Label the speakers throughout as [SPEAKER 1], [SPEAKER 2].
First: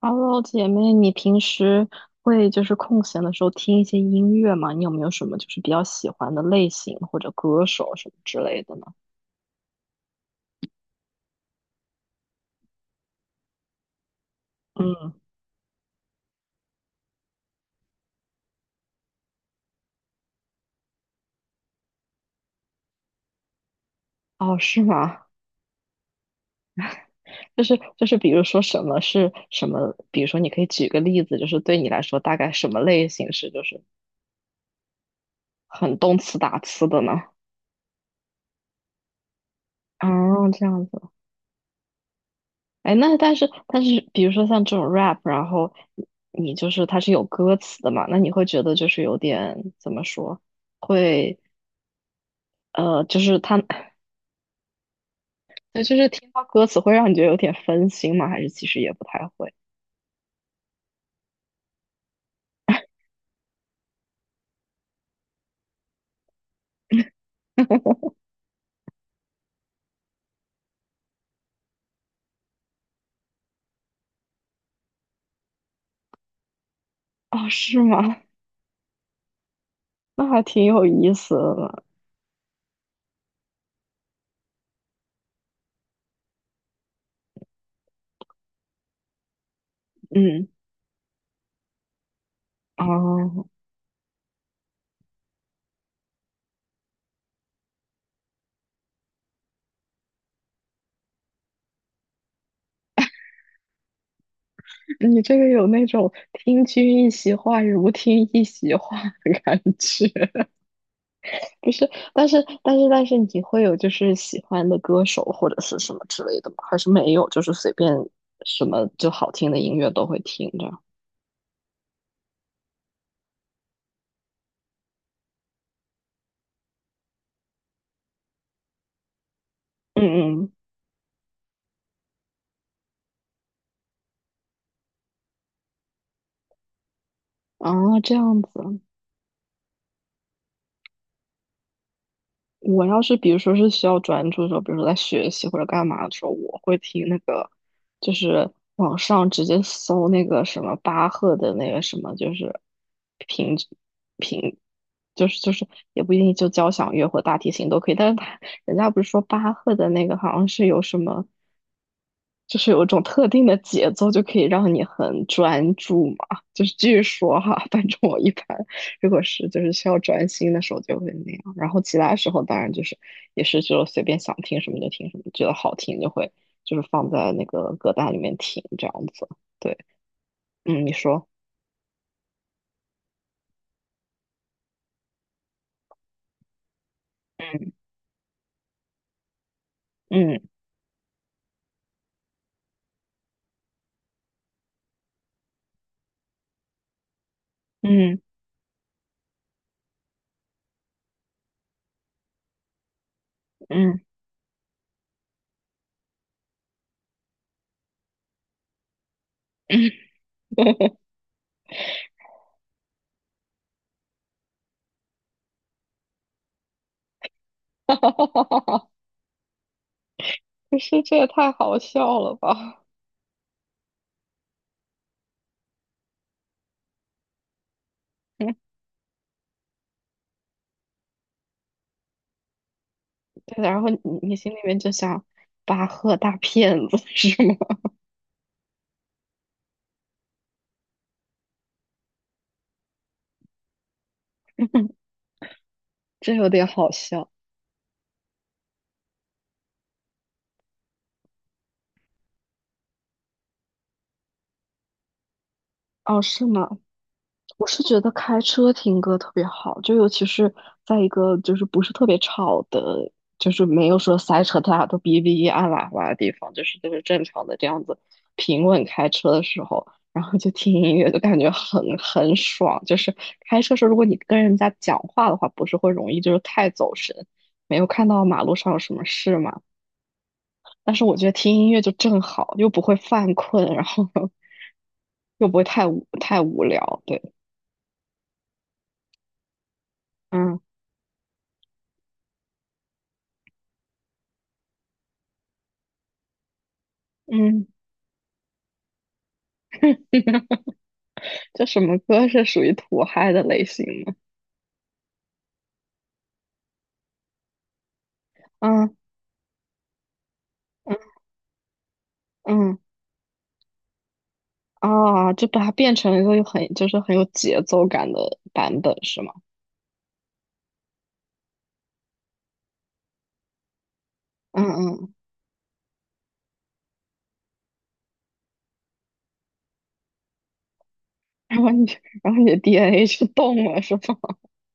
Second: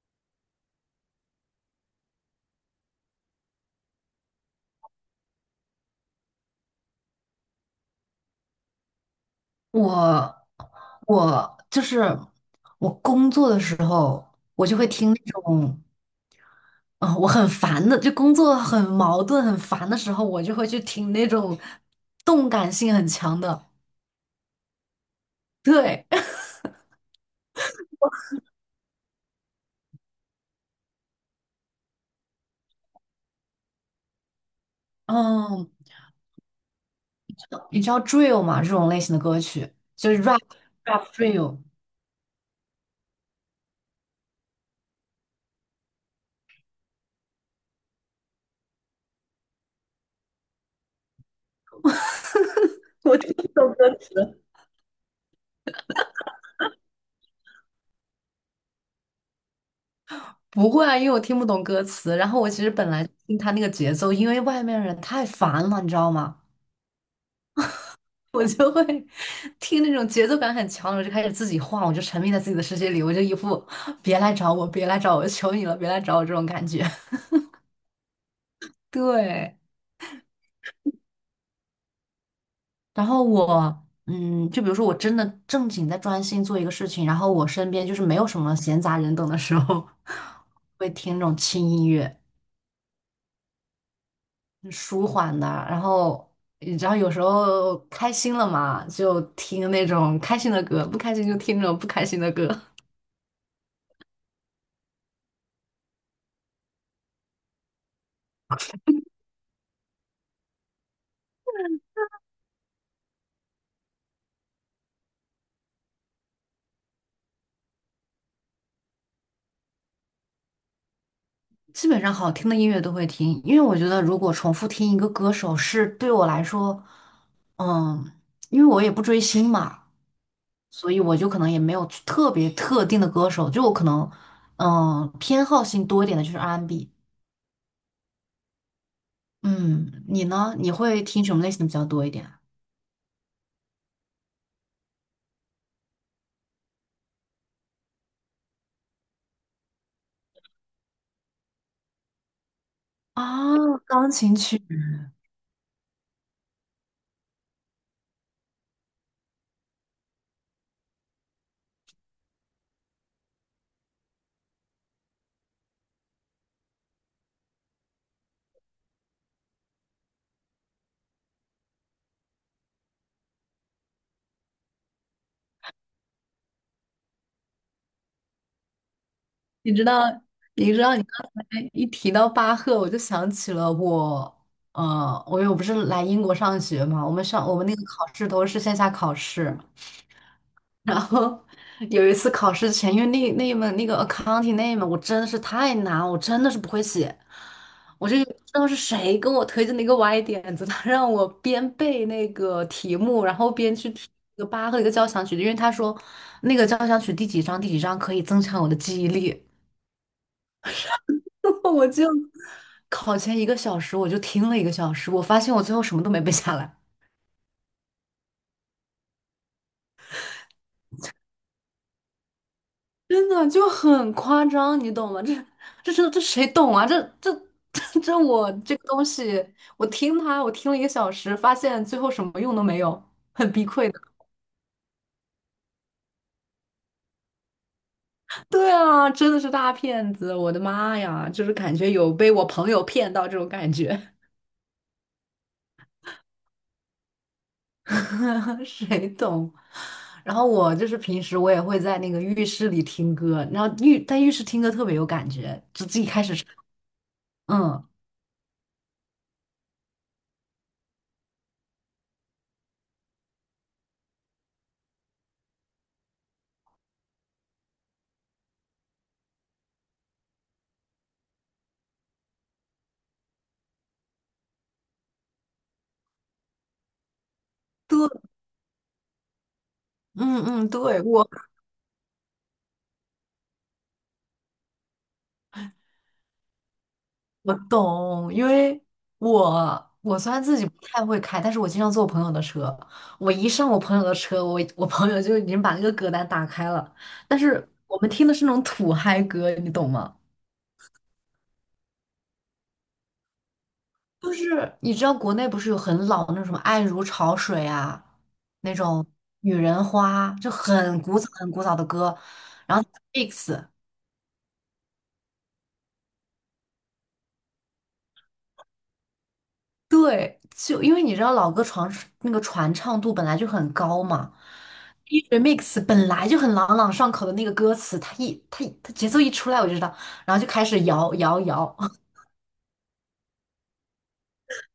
[SPEAKER 1] Hello，姐妹，你平时会就是空闲的时候听一些音乐吗？你有没有什么就是比较喜欢的类型或者歌手什么之类的呢？
[SPEAKER 2] 我我就是我工作的时候，我就会听
[SPEAKER 1] 嗯，
[SPEAKER 2] 那种，我很烦的，就工作很矛盾、很烦的时候，我就会去听那种动感性很强的。
[SPEAKER 1] 哦，是吗？
[SPEAKER 2] 对，
[SPEAKER 1] 就是，比如说什么是什么？比如说，你可以举个例子，就是对你来说，大概什么类型是就是
[SPEAKER 2] 嗯，
[SPEAKER 1] 很动词打词的呢？
[SPEAKER 2] 你知道 drill 吗？这种类型的歌曲就是 rap
[SPEAKER 1] 哦，这样子。
[SPEAKER 2] rap drill。
[SPEAKER 1] 哎，那但是，比如说像这种 rap，然后你就是它是有歌词的嘛，那你会觉得就是有点怎么说，会
[SPEAKER 2] 我
[SPEAKER 1] 就
[SPEAKER 2] 听
[SPEAKER 1] 是
[SPEAKER 2] 不
[SPEAKER 1] 他，
[SPEAKER 2] 懂歌 词。
[SPEAKER 1] 对，就是听到歌词会让你觉得有点分心吗？还是其实也不太会？
[SPEAKER 2] 不会啊，因为我听不懂歌词。然后我其实本来听他那个节奏，因为外面人太烦了，你知道吗？我就会听那种节奏感很强的，我就开始自己晃，我就沉迷在自己的世界里，我就一副别来找我，别来找我，求你了，别来找我这种感觉。
[SPEAKER 1] 哦，是吗？
[SPEAKER 2] 对，
[SPEAKER 1] 那还挺有意思的。
[SPEAKER 2] 然后我，嗯，就比如说我真的正经在专心做一个事情，然后我身边就是没有什么闲杂人等的时候，
[SPEAKER 1] 嗯，
[SPEAKER 2] 会听那种轻音乐，
[SPEAKER 1] 哦，
[SPEAKER 2] 舒缓的，然后。你知道，有时候开心了嘛，就听那种开心的歌；不开心就听那种不开心的歌。
[SPEAKER 1] 你这个有那种听君一席话，如听一席话的感觉，不是？但是，你会有就是喜欢的歌手或者是什么之类的吗？还是没有？就是随便什么就好听的音乐都会听着。
[SPEAKER 2] 基本上好听的音乐都会听，因为我觉得如果重复听一个歌手是对我来说，嗯，因为我也不追星嘛，
[SPEAKER 1] 嗯嗯，
[SPEAKER 2] 所以我就可能也没有特别特定的歌手，就我可能，嗯，偏好性多一点的就是 R&B。
[SPEAKER 1] 啊，这样子。
[SPEAKER 2] 嗯，你呢？你会听什么类型的比较多一点
[SPEAKER 1] 我要是比如说是需要专注的时候，比如说在学习或者干嘛的时候，我会听那个，就是网上直接搜那个什么巴赫的那个什么，就是平
[SPEAKER 2] 啊？钢琴
[SPEAKER 1] 平，
[SPEAKER 2] 曲，
[SPEAKER 1] 就是也不一定就交响乐或大提琴都可以，但是他人家不是说巴赫的那个好像是有什么，就是有一种特定的节奏就可以让你很专注嘛，就是据说哈，反正我一般。如果是就是需要专心的时候就会那样，然后其他时候当然就是也是就随便想听什么就听什么，觉得好听就会就是放在那个歌单里面听这样子。
[SPEAKER 2] 你
[SPEAKER 1] 对，
[SPEAKER 2] 知道，你知
[SPEAKER 1] 嗯，你
[SPEAKER 2] 道，你刚
[SPEAKER 1] 说，
[SPEAKER 2] 才一提到巴赫，我就想起了我。我又不是来英国上学嘛，我们
[SPEAKER 1] 嗯
[SPEAKER 2] 那个考试都是线下考试，
[SPEAKER 1] 嗯
[SPEAKER 2] 然后有一次考试前，因为那一门那个 accounting 那一门我真的是太难，我真的是不会写，我就
[SPEAKER 1] 嗯
[SPEAKER 2] 不知道是谁跟我推荐的一个歪点子，他让我边背那个题目，然后边去
[SPEAKER 1] 嗯，
[SPEAKER 2] 听一个八和一个交响曲，因为他说那个交响曲第几章第几章可以增强我的记忆力。我就考前一个小时我就听了一个小时，我发现我最后什么都没背下来。
[SPEAKER 1] 哈哈哈哈哈哈，不是这也太好笑了吧？
[SPEAKER 2] 真的就很夸张，你懂吗？这谁懂啊？这 我
[SPEAKER 1] 嗯，
[SPEAKER 2] 这个东西，我听它，我听了一个小时，发现最后什么用都没有，很
[SPEAKER 1] 对，
[SPEAKER 2] 崩
[SPEAKER 1] 然后
[SPEAKER 2] 溃
[SPEAKER 1] 你
[SPEAKER 2] 的。
[SPEAKER 1] 你心里面就想巴赫大骗子是吗？
[SPEAKER 2] 对啊，真的是大骗子！我的妈呀，就是感觉有被我朋友骗到这种感觉。
[SPEAKER 1] 这有点好笑
[SPEAKER 2] 谁懂？然后我就是平时我也会在那个浴室里听歌，然后在浴室听歌特别有感觉，就自己
[SPEAKER 1] 哦，
[SPEAKER 2] 开始
[SPEAKER 1] 是
[SPEAKER 2] 唱，
[SPEAKER 1] 吗？我是
[SPEAKER 2] 嗯。
[SPEAKER 1] 觉得开车听歌特别好，就尤其是在一个就是不是特别吵的，就是没有说塞车，大家都哔哔按喇叭的地方，就是正常的这样子平稳开车的时候，然后就听音乐，就感觉很爽。就是开车时候，如果你跟人家讲话的话，不是会容易就是太走神，没有看
[SPEAKER 2] 对，
[SPEAKER 1] 到马路上有什么事嘛。
[SPEAKER 2] 嗯嗯，
[SPEAKER 1] 但
[SPEAKER 2] 对，
[SPEAKER 1] 是我觉
[SPEAKER 2] 我
[SPEAKER 1] 得听音乐就正好，又不会犯困，然后 又不会太无聊。对，
[SPEAKER 2] 我懂，因为我我虽然自
[SPEAKER 1] 嗯
[SPEAKER 2] 己不太会开，但是我经常坐我朋友的车。我一上我朋友的车，我朋友就已经把那个歌单打开了。但
[SPEAKER 1] 嗯。
[SPEAKER 2] 是我们听的是那种土嗨歌，你懂吗？
[SPEAKER 1] 这什么歌是属于土嗨的类型呢？
[SPEAKER 2] 就是你知道国内不是有很老的那种什么《爱如潮水》啊，那
[SPEAKER 1] 嗯
[SPEAKER 2] 种《女人花》，就
[SPEAKER 1] 嗯
[SPEAKER 2] 很古早的歌，
[SPEAKER 1] 嗯，
[SPEAKER 2] 然后 mix。
[SPEAKER 1] 啊，就把它变成了一个很就是很有节奏感的版本是吗？
[SPEAKER 2] 对，就因为你知道老歌传那个传唱度本来就很高嘛，
[SPEAKER 1] 嗯嗯，
[SPEAKER 2] 一 remix 本来就很朗朗上口的那个歌词，它节奏一出来我就知道，然后就开始摇摇
[SPEAKER 1] 然后
[SPEAKER 2] 摇。
[SPEAKER 1] 你 然后你的 DNA 就动了是吗？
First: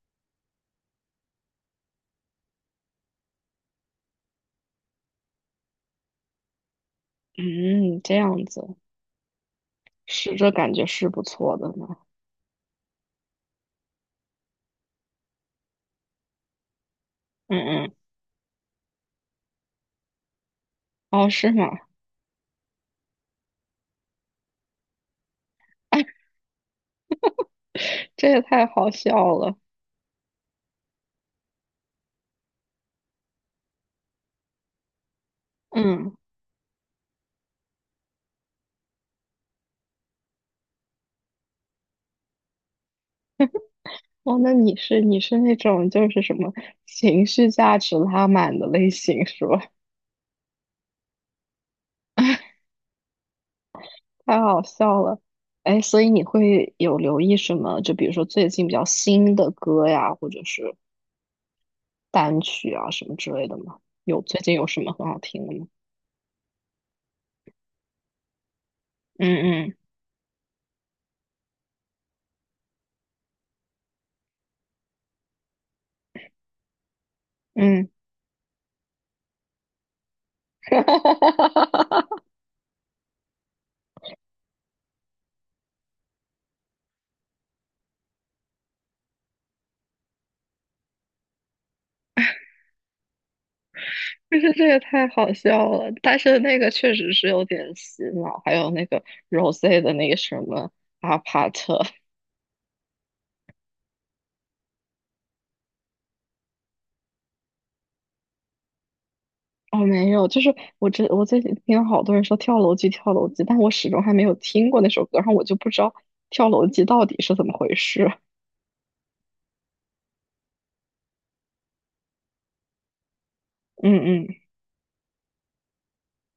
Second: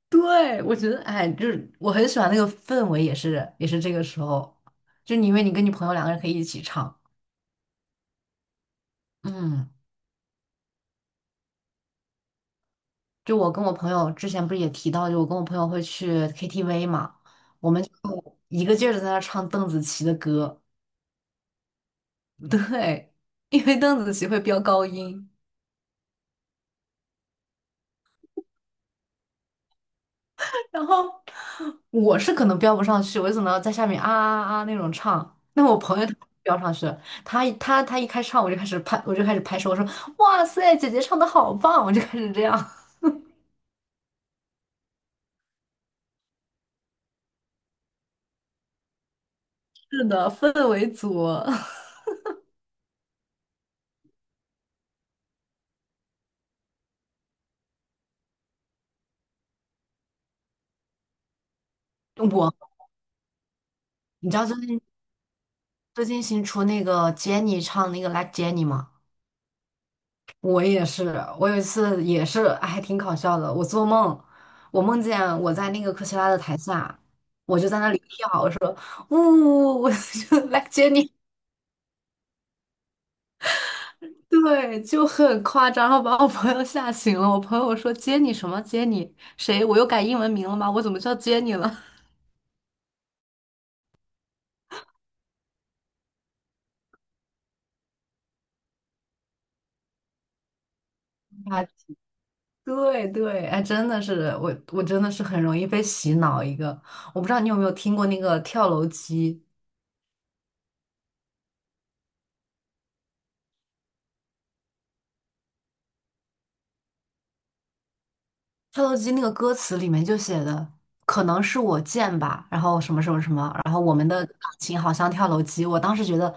[SPEAKER 2] 对，我觉得哎，就是我很喜欢那个氛围，也是这个时候，因为你跟你朋友两个人可以一起唱，
[SPEAKER 1] 嗯，这样子
[SPEAKER 2] 嗯，
[SPEAKER 1] 是这感觉是不错的呢。
[SPEAKER 2] 就我跟我朋友之前不是也提到，就我跟我朋友会去 KTV 嘛，我们
[SPEAKER 1] 嗯
[SPEAKER 2] 就
[SPEAKER 1] 嗯，
[SPEAKER 2] 一个劲儿的在那唱邓紫棋的歌。
[SPEAKER 1] 哦是吗？
[SPEAKER 2] 对，因为邓紫棋会飙高音，
[SPEAKER 1] 这也太好笑了。
[SPEAKER 2] 然后我是可能飙不上去，我就只能在下面啊啊啊啊那种唱。那我朋友他
[SPEAKER 1] 嗯，
[SPEAKER 2] 飙上去了，他一开唱我就开始拍，我就开始拍手，我说哇塞，姐姐唱的好棒，我就开始这样。
[SPEAKER 1] 哦，那你是那种就是什么情绪价值拉满的类型是吧？
[SPEAKER 2] 是的，氛围组。
[SPEAKER 1] 太好笑了，哎，所以你会有留意什么？就比如说最近比较新的歌呀，或者是单
[SPEAKER 2] 我，
[SPEAKER 1] 曲啊什么之类的吗？有
[SPEAKER 2] 你知
[SPEAKER 1] 最
[SPEAKER 2] 道
[SPEAKER 1] 近
[SPEAKER 2] 最
[SPEAKER 1] 有什
[SPEAKER 2] 近
[SPEAKER 1] 么很好听的吗？
[SPEAKER 2] 最近新出那个 Jennie 唱那个 Like Jennie 吗？
[SPEAKER 1] 嗯
[SPEAKER 2] 我也是，我有一次也是还挺搞笑的。我做梦，我梦见我在那个科切拉的台下，我就在
[SPEAKER 1] 嗯嗯，
[SPEAKER 2] 那里跳，然后呜，我 就来接你，对，就很夸张，然后把我朋友吓醒了。我朋友说接你什么接你谁？我又改英文名了吗？我怎么叫接你了？
[SPEAKER 1] 就是这个太好笑了，但是那个确实是有点洗脑，还有那个 Rose 的那个什么阿帕
[SPEAKER 2] 啊，
[SPEAKER 1] 特，
[SPEAKER 2] 对，哎，真的是我，我真的是很容易被洗脑一个。我不知道你有没有听过那个跳楼机。
[SPEAKER 1] 哦没有，就是我这我最近听好多人说跳楼机跳楼机，但我始终还没有听过那首歌，然后我就不知道跳楼机到底是怎么回事。
[SPEAKER 2] 跳楼机那个歌词里面就写的，可能是我贱吧，然后什么什么什么，然后我
[SPEAKER 1] 嗯
[SPEAKER 2] 们的感
[SPEAKER 1] 嗯
[SPEAKER 2] 情好像跳楼机。我当时觉得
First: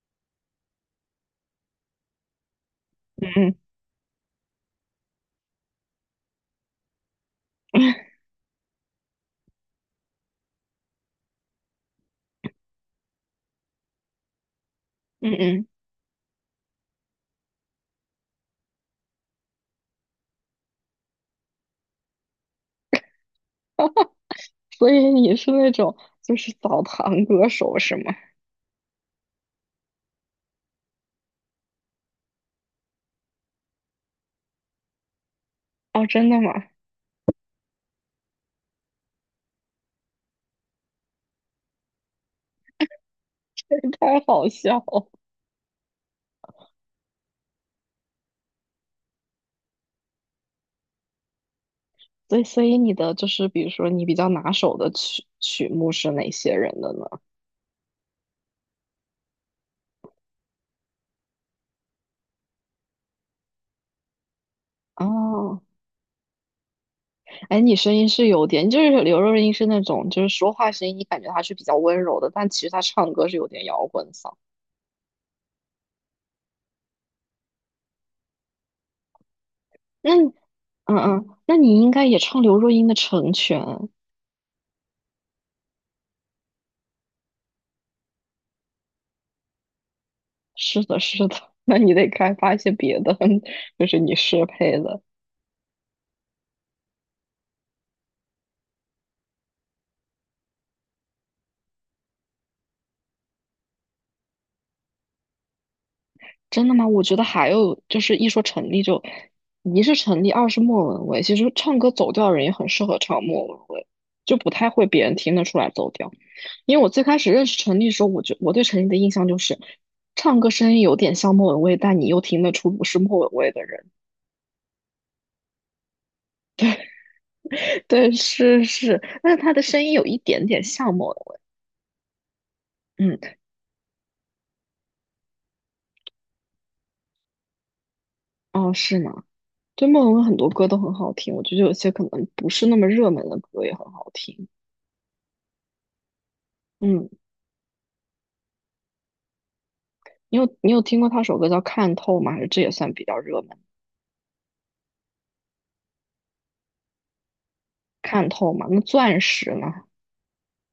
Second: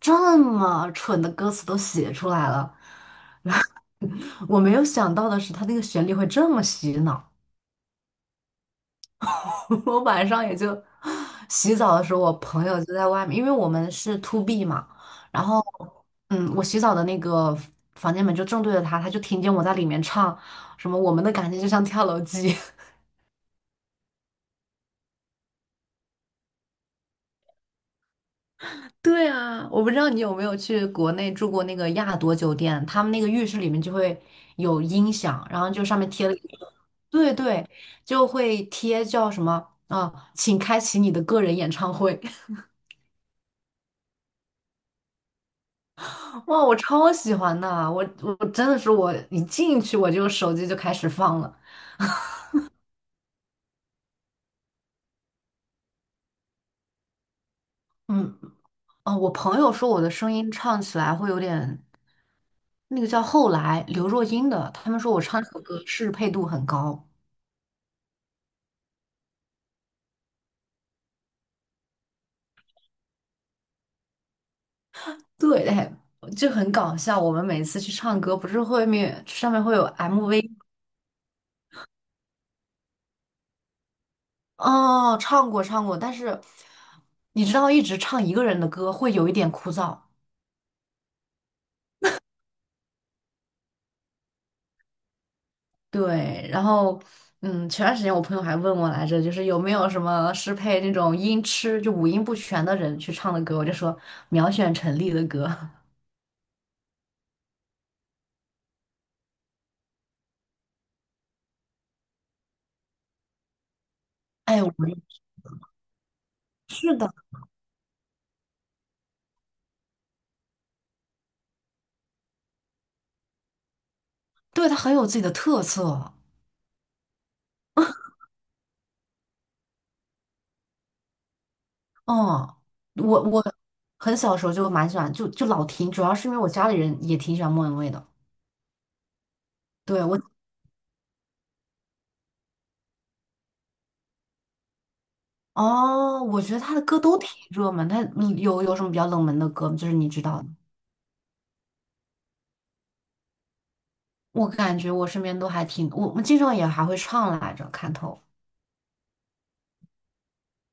[SPEAKER 2] 这么蠢的歌词都写出来了，
[SPEAKER 1] 嗯
[SPEAKER 2] 我没有想到的是它那个旋律会这么洗脑。
[SPEAKER 1] 嗯
[SPEAKER 2] 我晚上也就洗澡的时候，我朋友就在外面，因为我们是 to B 嘛，
[SPEAKER 1] 嗯
[SPEAKER 2] 然后
[SPEAKER 1] 嗯，
[SPEAKER 2] 嗯，我洗澡的那个房间门就正对着他，他就听见我在里面唱什么我们的感情就像跳楼机。
[SPEAKER 1] 所以你是那种就是澡堂歌手是吗？
[SPEAKER 2] 对啊，我不知道你有没有去国内住过那个亚朵酒店，他们那个浴室里面就会有音响，然后就上
[SPEAKER 1] 哦，
[SPEAKER 2] 面贴
[SPEAKER 1] 真
[SPEAKER 2] 了一
[SPEAKER 1] 的吗？
[SPEAKER 2] 个，对，就会贴叫什么啊，请开启你的个人演唱会。
[SPEAKER 1] 太好笑了。
[SPEAKER 2] 哇，我超喜欢的啊，我真的是我一进去我就手机就开始放了。
[SPEAKER 1] 对，所以你的就是比如说你比较拿手的曲目是哪些人的呢？
[SPEAKER 2] 嗯，哦，我朋友说我的声音唱起来会有点那个叫后来刘若英的，他们说我唱这首
[SPEAKER 1] 哦，
[SPEAKER 2] 歌适配度很高。
[SPEAKER 1] 哎，你声音是有点，就是刘若英是那种就是说话声音，你感觉她是比较温柔的，但其实她唱歌是有点摇滚嗓。
[SPEAKER 2] 对，哎，就很搞笑。我们每次去唱歌，不是后面上面会有
[SPEAKER 1] 那你，
[SPEAKER 2] MV
[SPEAKER 1] 嗯嗯，那你应该也唱刘若英的《成全》。
[SPEAKER 2] 哦，唱过，但是你知道，一直唱一个人的歌会有一点枯燥。
[SPEAKER 1] 是的，是的，那你得开发一些别的，就是你适配的。
[SPEAKER 2] 对，然后嗯，前段时间我朋友还问我来着，就是有没有什么适配那种音痴，就五音不全的人去唱的歌，我就说秒选陈粒的歌。
[SPEAKER 1] 真的吗？我觉得还有就是一说陈粒就，一是陈粒，二是莫文蔚。其实唱歌走调的人也很适合唱莫文蔚，就不
[SPEAKER 2] 哎，
[SPEAKER 1] 太
[SPEAKER 2] 我
[SPEAKER 1] 会别人听得出来走调。因为我
[SPEAKER 2] 是
[SPEAKER 1] 最
[SPEAKER 2] 的，
[SPEAKER 1] 开始认识陈粒的时候，我对陈粒的印象就是唱歌声音有点像莫文蔚，但你又听得出不是莫文蔚的人。
[SPEAKER 2] 对，他很有自己的特色。
[SPEAKER 1] 对，是是，但是他的声音有一点点像莫文蔚。
[SPEAKER 2] 哦，
[SPEAKER 1] 嗯，
[SPEAKER 2] 我很小时候就蛮喜欢，就老听，主要是因为我家里人也挺喜欢莫文蔚的。
[SPEAKER 1] 哦，是吗？对，
[SPEAKER 2] 对，
[SPEAKER 1] 莫文
[SPEAKER 2] 我，
[SPEAKER 1] 蔚很多歌都很好听，我觉得有些可能不是那么热门的歌也很好听。
[SPEAKER 2] 哦，我觉得他的歌
[SPEAKER 1] 嗯。
[SPEAKER 2] 都挺热门，他有有什么比较冷门的歌吗？就是你知
[SPEAKER 1] 你
[SPEAKER 2] 道的。
[SPEAKER 1] 有你有听过他首歌叫《看透》吗？还是这也算比较热门？
[SPEAKER 2] 我感觉我身边都还挺，我们经常也还会唱来着，看透
[SPEAKER 1] 看透嘛，那钻石呢？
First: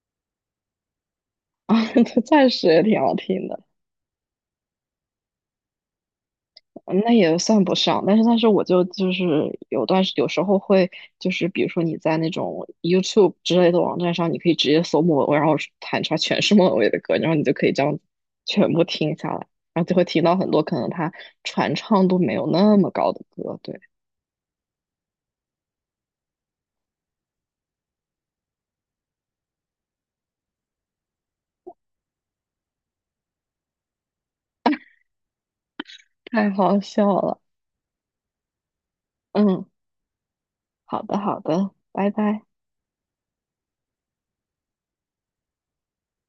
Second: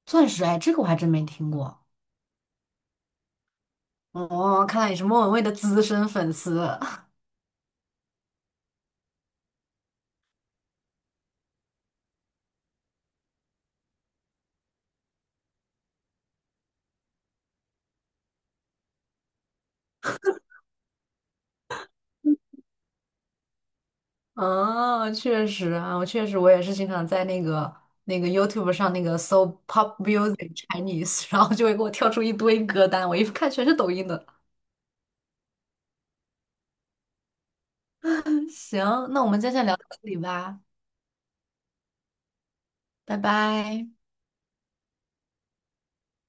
[SPEAKER 2] 钻石，哎，这个我还真没听
[SPEAKER 1] 啊，
[SPEAKER 2] 过。
[SPEAKER 1] 钻石也挺好听的，
[SPEAKER 2] 哦，看来你是莫文蔚的资深粉丝。
[SPEAKER 1] 嗯那也算不上。但是我就是有时候会就是比如说你在那种 YouTube 之类的网站上，你可以直接搜莫文蔚，然后弹出来全是莫文蔚的歌，然后你就可以这样全部听下来，然后就会听到很多可能他传唱度没有那么高的歌。对，
[SPEAKER 2] 哦，确实啊，我确实我也是经常在那个YouTube 上那个搜 Pop Music Chinese,然后就会给我跳出一堆歌单，我一看全是抖音的。
[SPEAKER 1] 太好笑了。
[SPEAKER 2] 行，那我们今天
[SPEAKER 1] 嗯，
[SPEAKER 2] 先聊到这里吧，
[SPEAKER 1] 好的，好的，拜拜。
[SPEAKER 2] 拜拜。